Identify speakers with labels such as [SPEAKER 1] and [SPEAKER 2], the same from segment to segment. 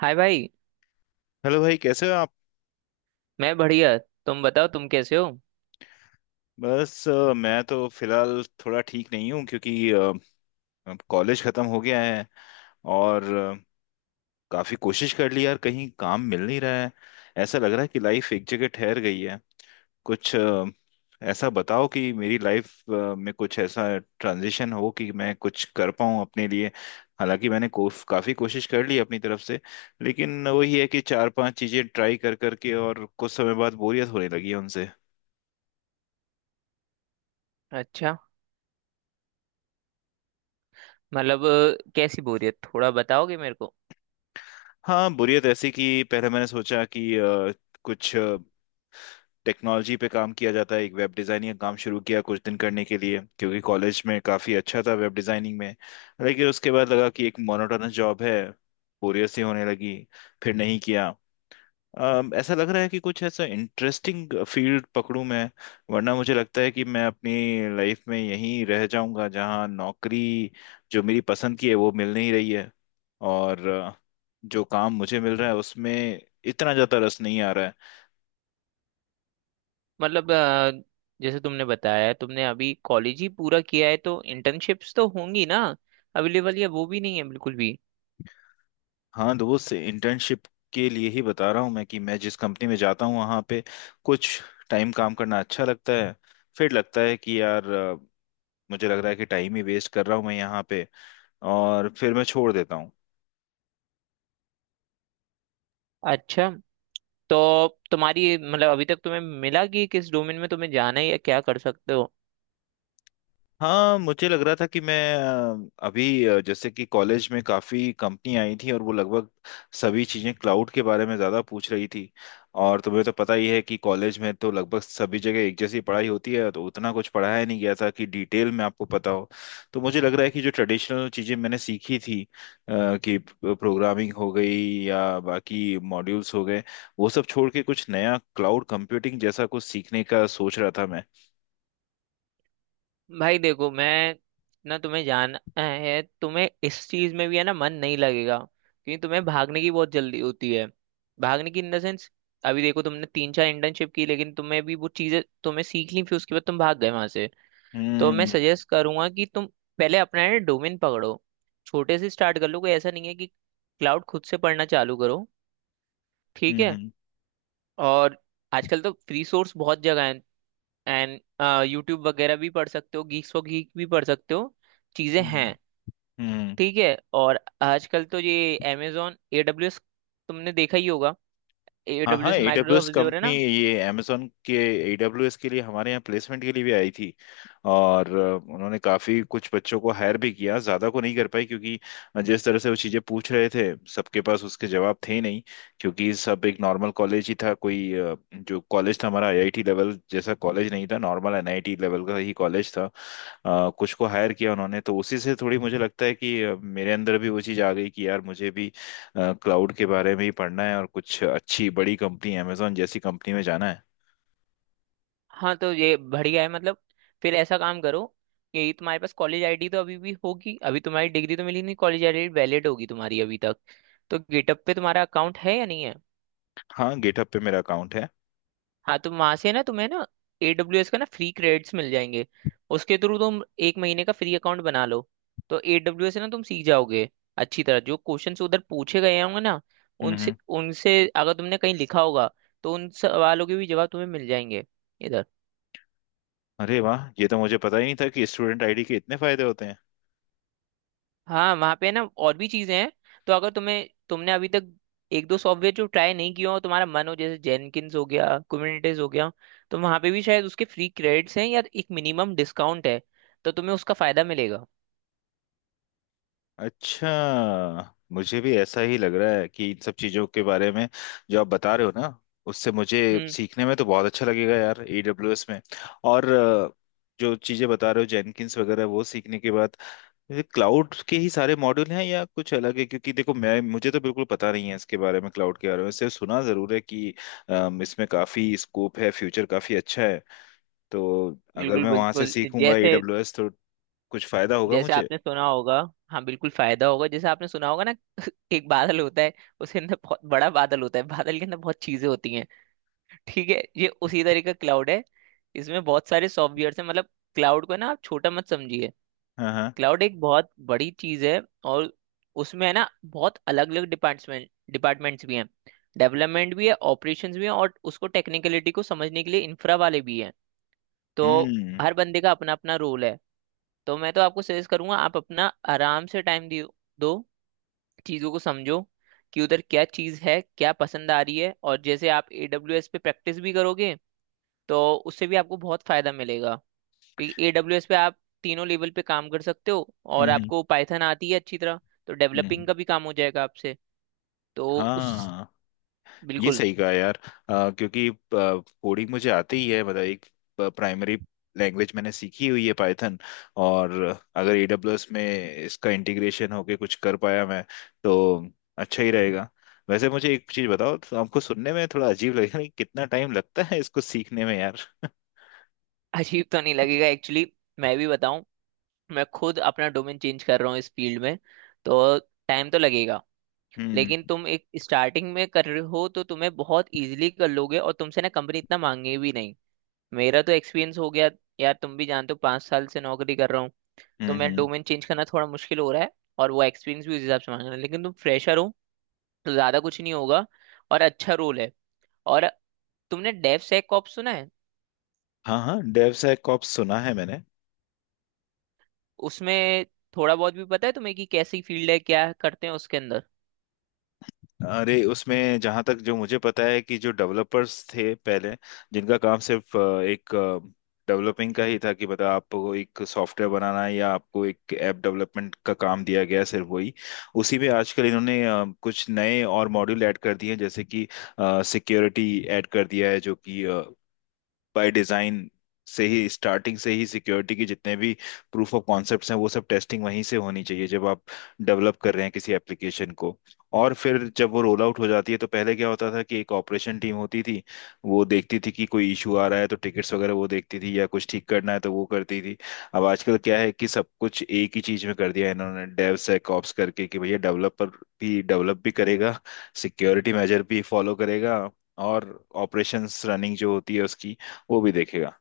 [SPEAKER 1] हाय भाई।
[SPEAKER 2] हेलो भाई, कैसे हो आप?
[SPEAKER 1] मैं बढ़िया, तुम बताओ तुम कैसे हो?
[SPEAKER 2] मैं तो फिलहाल थोड़ा ठीक नहीं हूँ क्योंकि अब कॉलेज ख़त्म हो गया है। और काफ़ी कोशिश कर ली यार, कहीं काम मिल नहीं रहा है। ऐसा लग रहा है कि लाइफ एक जगह ठहर गई है। कुछ ऐसा बताओ कि मेरी लाइफ में कुछ ऐसा ट्रांजिशन हो कि मैं कुछ कर पाऊँ अपने लिए। हालांकि मैंने काफ़ी कोशिश कर ली अपनी तरफ से, लेकिन वही है कि चार पांच चीज़ें ट्राई कर करके और कुछ समय बाद बोरियत होने लगी है।
[SPEAKER 1] अच्छा। मतलब कैसी बोरियत थोड़ा बताओगे मेरे को?
[SPEAKER 2] हाँ, बुरियत ऐसी कि पहले मैंने सोचा कि कुछ टेक्नोलॉजी पे काम किया जाता है। एक वेब डिज़ाइनिंग का काम शुरू किया कुछ दिन करने के लिए, क्योंकि कॉलेज में काफ़ी अच्छा था वेब डिज़ाइनिंग में। लेकिन उसके बाद लगा कि एक मोनोटोनस जॉब है, बोरियत सी होने लगी, फिर नहीं किया। ऐसा लग रहा है कि कुछ ऐसा इंटरेस्टिंग फील्ड पकड़ूं मैं। वरना मुझे लगता है कि मैं अपनी लाइफ में यहीं रह जाऊंगा, जहां नौकरी जो मेरी पसंद की है वो मिल नहीं रही है। और जो काम मुझे मिल रहा है उसमें इतना ज़्यादा रस नहीं आ रहा है।
[SPEAKER 1] मतलब जैसे तुमने बताया, तुमने अभी कॉलेज ही पूरा किया है तो इंटर्नशिप्स तो होंगी ना, अवेलेबल, या वो भी नहीं है बिल्कुल भी?
[SPEAKER 2] हाँ दोस्त, इंटर्नशिप के लिए ही बता रहा हूँ मैं कि मैं जिस कंपनी में जाता हूँ वहाँ पे कुछ टाइम काम करना अच्छा लगता है। फिर लगता है कि यार, मुझे लग रहा है कि टाइम ही वेस्ट कर रहा हूँ मैं यहाँ पे, और फिर मैं छोड़ देता हूँ।
[SPEAKER 1] अच्छा। तो तुम्हारी मतलब अभी तक तुम्हें मिला कि किस डोमेन में तुम्हें जाना है या क्या कर सकते हो?
[SPEAKER 2] हाँ, मुझे लग रहा था कि मैं अभी जैसे कि कॉलेज में काफ़ी कंपनी आई थी, और वो लगभग सभी चीज़ें क्लाउड के बारे में ज़्यादा पूछ रही थी। और तुम्हें तो पता ही है कि कॉलेज में तो लगभग सभी जगह एक जैसी पढ़ाई होती है, तो उतना कुछ पढ़ाया नहीं गया था कि डिटेल में आपको पता हो। तो मुझे लग रहा है कि जो ट्रेडिशनल चीज़ें मैंने सीखी थी, कि प्रोग्रामिंग हो गई या बाकी मॉड्यूल्स हो गए, वो सब छोड़ के कुछ नया क्लाउड कंप्यूटिंग जैसा कुछ सीखने का सोच रहा था मैं।
[SPEAKER 1] भाई देखो, मैं ना, तुम्हें जाना है तुम्हें इस चीज में भी है ना, मन नहीं लगेगा क्योंकि तुम्हें भागने की बहुत जल्दी होती है। भागने की इन द सेंस, अभी देखो तुमने तीन चार इंटर्नशिप की, लेकिन तुम्हें भी वो चीजें तुम्हें सीख ली फिर उसके बाद तुम भाग गए वहां से। तो मैं
[SPEAKER 2] हम्म।
[SPEAKER 1] सजेस्ट करूंगा कि तुम पहले अपना है डोमेन पकड़ो, छोटे से स्टार्ट कर लो। कोई ऐसा नहीं है कि क्लाउड खुद से पढ़ना चालू करो, ठीक
[SPEAKER 2] हम्म।
[SPEAKER 1] है?
[SPEAKER 2] हम्म।
[SPEAKER 1] और आजकल तो फ्री सोर्स बहुत जगह है, एंड यूट्यूब वगैरह भी पढ़ सकते हो, गीक्स फॉर गीक भी पढ़ सकते हो, चीजें हैं।
[SPEAKER 2] हम्म। हम्म।
[SPEAKER 1] ठीक है, और आजकल तो ये अमेजोन एडब्ल्यूएस, तुमने देखा ही होगा,
[SPEAKER 2] हाँ हाँ,
[SPEAKER 1] एडब्ल्यूएस
[SPEAKER 2] AWS
[SPEAKER 1] माइक्रोसॉफ्ट अज़ूर है
[SPEAKER 2] कंपनी,
[SPEAKER 1] ना?
[SPEAKER 2] ये Amazon के AWS के लिए हमारे यहाँ प्लेसमेंट के लिए भी आई थी। और उन्होंने काफ़ी कुछ बच्चों को हायर भी किया, ज़्यादा को नहीं कर पाई, क्योंकि जिस तरह से वो चीज़ें पूछ रहे थे, सबके पास उसके जवाब थे ही नहीं। क्योंकि सब एक नॉर्मल कॉलेज ही था, कोई जो कॉलेज था हमारा IIT लेवल जैसा कॉलेज नहीं था, नॉर्मल NIT लेवल का ही कॉलेज था। कुछ को हायर किया उन्होंने, तो उसी से थोड़ी मुझे लगता है कि मेरे अंदर भी वो चीज़ आ गई कि यार, मुझे भी क्लाउड के बारे में ही पढ़ना है, और कुछ अच्छी बड़ी कंपनी अमेजोन जैसी कंपनी में जाना है।
[SPEAKER 1] हाँ तो ये बढ़िया है मतलब, फिर ऐसा काम करो कि तुम्हारे पास कॉलेज आईडी तो अभी भी होगी, अभी तुम्हारी डिग्री तो मिली नहीं, कॉलेज आईडी वैलिड होगी तुम्हारी अभी तक। तो गेटअप पे तुम्हारा अकाउंट है या नहीं है?
[SPEAKER 2] हाँ, गेटअप पे मेरा अकाउंट है।
[SPEAKER 1] हाँ तो वहां से ना तुम्हें ना AWS एस का ना फ्री क्रेडिट्स मिल जाएंगे, उसके थ्रू तुम एक महीने का फ्री अकाउंट बना लो। तो AWS से ना तुम सीख जाओगे अच्छी तरह, जो क्वेश्चंस उधर पूछे गए होंगे ना,
[SPEAKER 2] हम्म। हम्म।
[SPEAKER 1] उनसे उनसे अगर तुमने कहीं लिखा होगा तो उन सवालों के भी जवाब तुम्हें मिल जाएंगे इधर।
[SPEAKER 2] अरे वाह, ये तो मुझे पता ही नहीं था कि स्टूडेंट आईडी के इतने फायदे होते हैं।
[SPEAKER 1] हाँ वहाँ पे ना और भी चीजें हैं, तो अगर तुम्हें तुमने अभी तक एक दो सॉफ्टवेयर जो ट्राई नहीं किया हो तुम्हारा मन हो, जैसे जेनकिन्स हो गया, कुबरनेटिस हो गया, तो वहाँ पे भी शायद उसके फ्री क्रेडिट्स हैं या एक मिनिमम डिस्काउंट है, तो तुम्हें उसका फायदा मिलेगा।
[SPEAKER 2] अच्छा, मुझे भी ऐसा ही लग रहा है कि इन सब चीज़ों के बारे में जो आप बता रहे हो ना, उससे मुझे
[SPEAKER 1] हम्म।
[SPEAKER 2] सीखने में तो बहुत अच्छा लगेगा यार AWS में। और जो चीज़ें बता रहे हो जेनकिंस वगैरह वो सीखने के बाद क्लाउड के ही सारे मॉड्यूल हैं या कुछ अलग है, क्योंकि देखो मैं मुझे तो बिल्कुल पता नहीं है इसके बारे में, क्लाउड के बारे में सिर्फ सुना जरूर है कि इसमें काफी स्कोप है, फ्यूचर काफी अच्छा है। तो अगर
[SPEAKER 1] बिल्कुल,
[SPEAKER 2] मैं वहां से सीखूंगा
[SPEAKER 1] जैसे
[SPEAKER 2] एडब्ल्यूएस, तो कुछ फायदा होगा
[SPEAKER 1] जैसे
[SPEAKER 2] मुझे।
[SPEAKER 1] आपने सुना होगा, हाँ बिल्कुल फायदा होगा। जैसे आपने सुना होगा ना एक बादल होता है, उसके अंदर बहुत बड़ा बादल होता है, बादल के अंदर बहुत चीजें होती हैं। ठीक है, ये उसी तरह का क्लाउड है। इसमें बहुत सारे सॉफ्टवेयर हैं, मतलब क्लाउड को ना आप छोटा मत समझिए।
[SPEAKER 2] हाँ हाँ।
[SPEAKER 1] क्लाउड एक बहुत बड़ी चीज है, और उसमें है ना, बहुत अलग अलग डिपार्टमेंट्स भी हैं। डेवलपमेंट भी है, ऑपरेशंस भी है, और उसको टेक्निकलिटी को समझने के लिए इंफ्रा वाले भी हैं। तो
[SPEAKER 2] हम्म।
[SPEAKER 1] हर बंदे का अपना अपना रोल है। तो मैं तो आपको सजेस्ट करूंगा, आप अपना आराम से टाइम दियो, दो चीज़ों को समझो कि उधर क्या चीज़ है, क्या पसंद आ रही है, और जैसे आप AWS पे प्रैक्टिस भी करोगे तो उससे भी आपको बहुत फायदा मिलेगा। एडब्ल्यूएस पे आप तीनों लेवल पे काम कर सकते हो,
[SPEAKER 2] हम्म।
[SPEAKER 1] और
[SPEAKER 2] हम्म।
[SPEAKER 1] आपको पाइथन आती है अच्छी तरह, तो डेवलपिंग
[SPEAKER 2] हम्म।
[SPEAKER 1] का भी काम हो जाएगा आपसे। तो उस,
[SPEAKER 2] हाँ, ये
[SPEAKER 1] बिल्कुल
[SPEAKER 2] सही कहा यार। क्योंकि कोडिंग मुझे आती ही है, मतलब एक प्राइमरी लैंग्वेज मैंने सीखी हुई है, पाइथन। और अगर AWS में इसका इंटीग्रेशन होके कुछ कर पाया मैं, तो अच्छा ही रहेगा। वैसे मुझे एक चीज बताओ, तो आपको सुनने में थोड़ा अजीब लगेगा कि कितना टाइम लगता है इसको सीखने में यार।
[SPEAKER 1] अजीब तो नहीं लगेगा एक्चुअली, मैं भी बताऊं, मैं खुद अपना डोमेन चेंज कर रहा हूँ इस फील्ड में, तो टाइम तो लगेगा,
[SPEAKER 2] हम्म।
[SPEAKER 1] लेकिन तुम एक स्टार्टिंग में कर रहे हो तो तुम्हें बहुत इजीली कर लोगे, और तुमसे ना कंपनी इतना मांगे भी नहीं। मेरा तो एक्सपीरियंस हो गया, यार तुम भी जानते हो पाँच साल से नौकरी कर रहा हूँ, तो
[SPEAKER 2] हम्म।
[SPEAKER 1] मैं
[SPEAKER 2] हम्म।
[SPEAKER 1] डोमेन चेंज करना थोड़ा मुश्किल हो रहा है, और वो एक्सपीरियंस भी उस हिसाब से मांग रहा है, लेकिन तुम फ्रेशर हो तो ज्यादा कुछ नहीं होगा, और अच्छा रोल है। और तुमने डेव सेक कॉप्स सुना है?
[SPEAKER 2] हाँ हाँ, डेव सैकऑप्स सुना है मैंने।
[SPEAKER 1] उसमें थोड़ा बहुत भी पता है तुम्हें कि कैसी फील्ड है, क्या करते हैं उसके अंदर?
[SPEAKER 2] अरे उसमें जहां तक जो मुझे पता है, कि जो डेवलपर्स थे पहले, जिनका काम सिर्फ एक डेवलपिंग का ही था, कि मतलब आपको एक सॉफ्टवेयर बनाना है या आपको एक ऐप डेवलपमेंट का काम दिया गया है, सिर्फ वही। उसी में आजकल इन्होंने कुछ नए और मॉड्यूल ऐड कर दिए हैं, जैसे कि सिक्योरिटी ऐड कर दिया है। जो कि बाय डिजाइन से ही, स्टार्टिंग से ही, सिक्योरिटी की जितने भी प्रूफ ऑफ कॉन्सेप्ट्स हैं वो सब टेस्टिंग वहीं से होनी चाहिए जब आप डेवलप कर रहे हैं किसी एप्लीकेशन को। और फिर जब वो रोल आउट हो जाती है, तो पहले क्या होता था कि एक ऑपरेशन टीम होती थी, वो देखती थी कि कोई इशू आ रहा है तो टिकट्स वगैरह वो देखती थी, या कुछ ठीक करना है तो वो करती थी। अब आजकल क्या है कि सब कुछ एक ही चीज में कर दिया है इन्होंने, डेव सेक ऑप्स करके, कि भैया डेवलपर भी डेवलप भी करेगा, सिक्योरिटी मेजर भी फॉलो करेगा, और ऑपरेशंस रनिंग जो होती है उसकी वो भी देखेगा।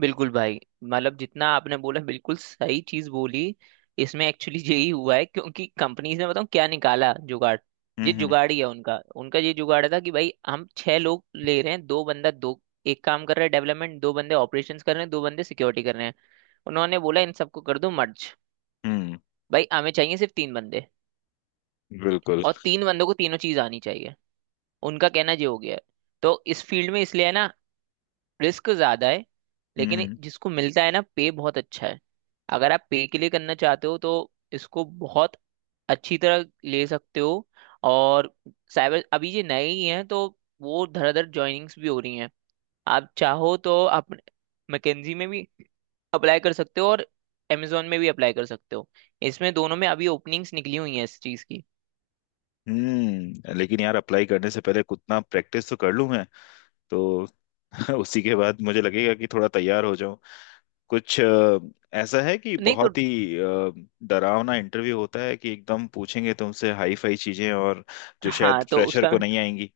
[SPEAKER 1] बिल्कुल भाई, मतलब जितना आपने बोला बिल्कुल सही चीज बोली। इसमें एक्चुअली यही हुआ है, क्योंकि कंपनीज ने, बताऊं क्या निकाला जुगाड़,
[SPEAKER 2] हम्म।
[SPEAKER 1] ये
[SPEAKER 2] हम्म।
[SPEAKER 1] जुगाड़ ही है उनका उनका ये जुगाड़ था कि भाई हम छह लोग ले रहे हैं, दो बंदा दो, एक काम कर रहा है डेवलपमेंट, दो बंदे ऑपरेशंस कर रहे हैं, दो बंदे सिक्योरिटी कर रहे हैं। उन्होंने बोला इन सबको कर दो मर्ज,
[SPEAKER 2] हम्म।
[SPEAKER 1] भाई हमें चाहिए सिर्फ तीन बंदे,
[SPEAKER 2] बिल्कुल।
[SPEAKER 1] और तीन बंदों को तीनों चीज आनी चाहिए। उनका कहना ये हो गया है। तो इस फील्ड में इसलिए है ना, रिस्क ज्यादा है, लेकिन
[SPEAKER 2] हम्म।
[SPEAKER 1] जिसको मिलता है ना पे बहुत अच्छा है। अगर आप पे के लिए करना चाहते हो तो इसको बहुत अच्छी तरह ले सकते हो। और साइबर अभी ये नए ही हैं तो वो धड़ाधड़ ज्वाइनिंग्स भी हो रही हैं। आप चाहो तो आप मैकेंजी में भी अप्लाई कर सकते हो और Amazon में भी अप्लाई कर सकते हो। इसमें दोनों में अभी ओपनिंग्स निकली हुई हैं इस चीज़ की।
[SPEAKER 2] हम्म, लेकिन यार, अप्लाई करने से पहले उतना प्रैक्टिस तो कर लूं मैं, तो उसी के बाद मुझे लगेगा कि थोड़ा तैयार हो जाऊं। कुछ ऐसा है कि
[SPEAKER 1] नहीं तो,
[SPEAKER 2] बहुत ही डरावना इंटरव्यू होता है, कि एकदम पूछेंगे तुमसे हाई फाई चीजें और जो
[SPEAKER 1] हाँ
[SPEAKER 2] शायद
[SPEAKER 1] तो
[SPEAKER 2] फ्रेशर
[SPEAKER 1] उसका,
[SPEAKER 2] को नहीं आएंगी।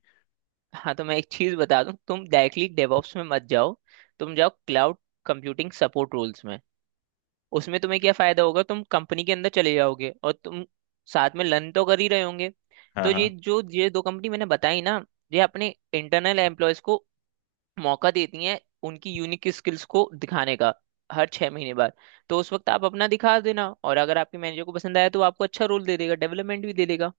[SPEAKER 1] हाँ तो मैं एक चीज बता दूं, तुम डायरेक्टली डेवऑप्स में मत जाओ। तुम जाओ क्लाउड कंप्यूटिंग सपोर्ट रोल्स में। उसमें तुम्हें क्या फायदा होगा, तुम कंपनी के अंदर चले जाओगे और तुम साथ में लर्न तो कर ही रहे होंगे। तो
[SPEAKER 2] हाँ
[SPEAKER 1] ये
[SPEAKER 2] हाँ।
[SPEAKER 1] जो ये दो कंपनी मैंने बताई ना, ये अपने इंटरनल एम्प्लॉयज को मौका देती हैं उनकी यूनिक स्किल्स को दिखाने का, हर छह महीने बाद। तो उस वक्त आप अपना दिखा देना, और अगर आपके मैनेजर को पसंद आया तो वो आपको अच्छा रोल दे देगा, डेवलपमेंट भी दे देगा।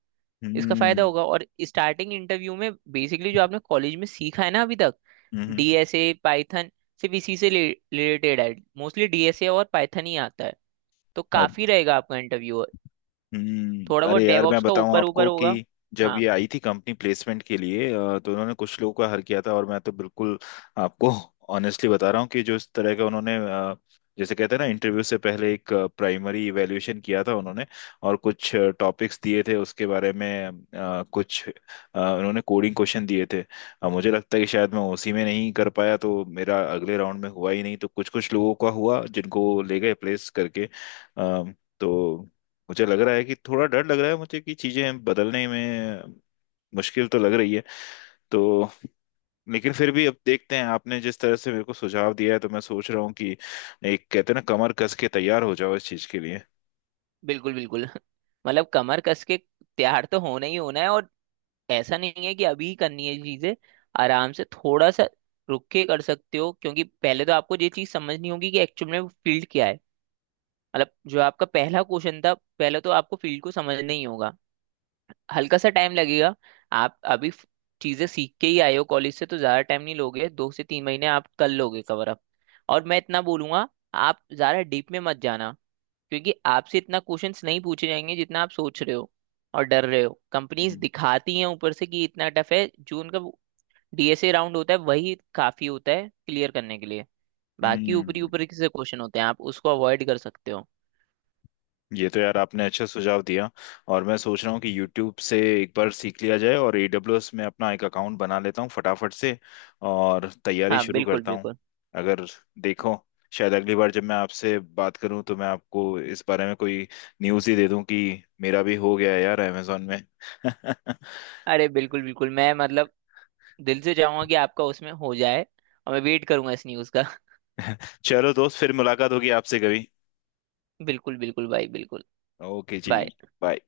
[SPEAKER 1] इसका फायदा
[SPEAKER 2] हम्म।
[SPEAKER 1] होगा, और स्टार्टिंग इंटरव्यू में बेसिकली जो आपने कॉलेज में सीखा है ना अभी तक,
[SPEAKER 2] हम्म। हम्म।
[SPEAKER 1] डीएसए पाइथन, सिर्फ इसी से रिलेटेड है। मोस्टली डीएसए और पाइथन ही आता है, तो काफी रहेगा आपका इंटरव्यू,
[SPEAKER 2] हम्म,
[SPEAKER 1] थोड़ा बहुत
[SPEAKER 2] अरे यार, मैं
[SPEAKER 1] डेवऑप्स का
[SPEAKER 2] बताऊं
[SPEAKER 1] ऊपर ऊपर
[SPEAKER 2] आपको कि
[SPEAKER 1] होगा।
[SPEAKER 2] जब
[SPEAKER 1] हाँ
[SPEAKER 2] ये आई थी कंपनी प्लेसमेंट के लिए, तो उन्होंने कुछ लोगों का हर किया था, और मैं तो बिल्कुल आपको ऑनेस्टली बता रहा हूँ कि जो इस तरह का उन्होंने जैसे कहते हैं ना, इंटरव्यू से पहले एक प्राइमरी इवैल्यूएशन किया था उन्होंने, और कुछ टॉपिक्स दिए थे उसके बारे में। कुछ उन्होंने कोडिंग क्वेश्चन दिए थे। मुझे लगता है कि शायद मैं उसी में नहीं कर पाया, तो मेरा अगले राउंड में हुआ ही नहीं, तो कुछ कुछ लोगों का हुआ जिनको ले गए प्लेस करके। अ, तो मुझे लग रहा है कि थोड़ा डर लग रहा है मुझे कि चीजें बदलने में मुश्किल तो लग रही है। तो लेकिन फिर भी अब देखते हैं, आपने जिस तरह से मेरे को सुझाव दिया है, तो मैं सोच रहा हूँ कि एक, कहते हैं ना, कमर कस के तैयार हो जाओ इस चीज के लिए।
[SPEAKER 1] बिल्कुल बिल्कुल मतलब कमर कस के तैयार तो होना ही होना है। और ऐसा नहीं है कि अभी ही करनी है चीजें, आराम से थोड़ा सा रुक के कर सकते हो, क्योंकि पहले तो आपको ये चीज समझनी होगी कि एक्चुअल में वो फील्ड क्या है, मतलब जो आपका पहला क्वेश्चन था, पहले तो आपको फील्ड को समझना ही होगा। हल्का सा टाइम लगेगा, आप अभी चीजें सीख के ही आए हो कॉलेज से, तो ज्यादा टाइम नहीं लोगे, दो से तीन महीने आप कर लोगे कवर अप। और मैं इतना बोलूंगा, आप ज्यादा डीप में मत जाना, क्योंकि आपसे इतना क्वेश्चंस नहीं पूछे जाएंगे जितना आप सोच रहे हो और डर रहे हो। कंपनीज
[SPEAKER 2] हम्म।
[SPEAKER 1] दिखाती हैं ऊपर से कि इतना टफ है, जो उनका डीएसए राउंड होता है वही काफी होता है क्लियर करने के लिए, बाकी ऊपरी
[SPEAKER 2] हम्म।
[SPEAKER 1] ऊपरी से क्वेश्चन होते हैं आप उसको अवॉइड कर सकते हो।
[SPEAKER 2] ये तो यार, आपने अच्छा सुझाव दिया। और मैं सोच रहा हूँ कि YouTube से एक बार सीख लिया जाए और AWS में अपना एक अकाउंट बना लेता हूँ फटाफट से, और तैयारी
[SPEAKER 1] हाँ
[SPEAKER 2] शुरू
[SPEAKER 1] बिल्कुल
[SPEAKER 2] करता हूँ।
[SPEAKER 1] बिल्कुल।
[SPEAKER 2] अगर देखो, शायद अगली बार जब मैं आपसे बात करूँ, तो मैं आपको इस बारे में कोई न्यूज़ ही दे दूँ कि मेरा भी हो गया है यार Amazon में।
[SPEAKER 1] अरे बिल्कुल बिल्कुल, मैं मतलब दिल से चाहूंगा कि आपका उसमें हो जाए, और मैं वेट करूंगा इस न्यूज़ का
[SPEAKER 2] चलो दोस्त, फिर मुलाकात होगी आपसे कभी।
[SPEAKER 1] बिल्कुल बिल्कुल भाई, बिल्कुल।
[SPEAKER 2] ओके जी।
[SPEAKER 1] बाय।
[SPEAKER 2] बाय।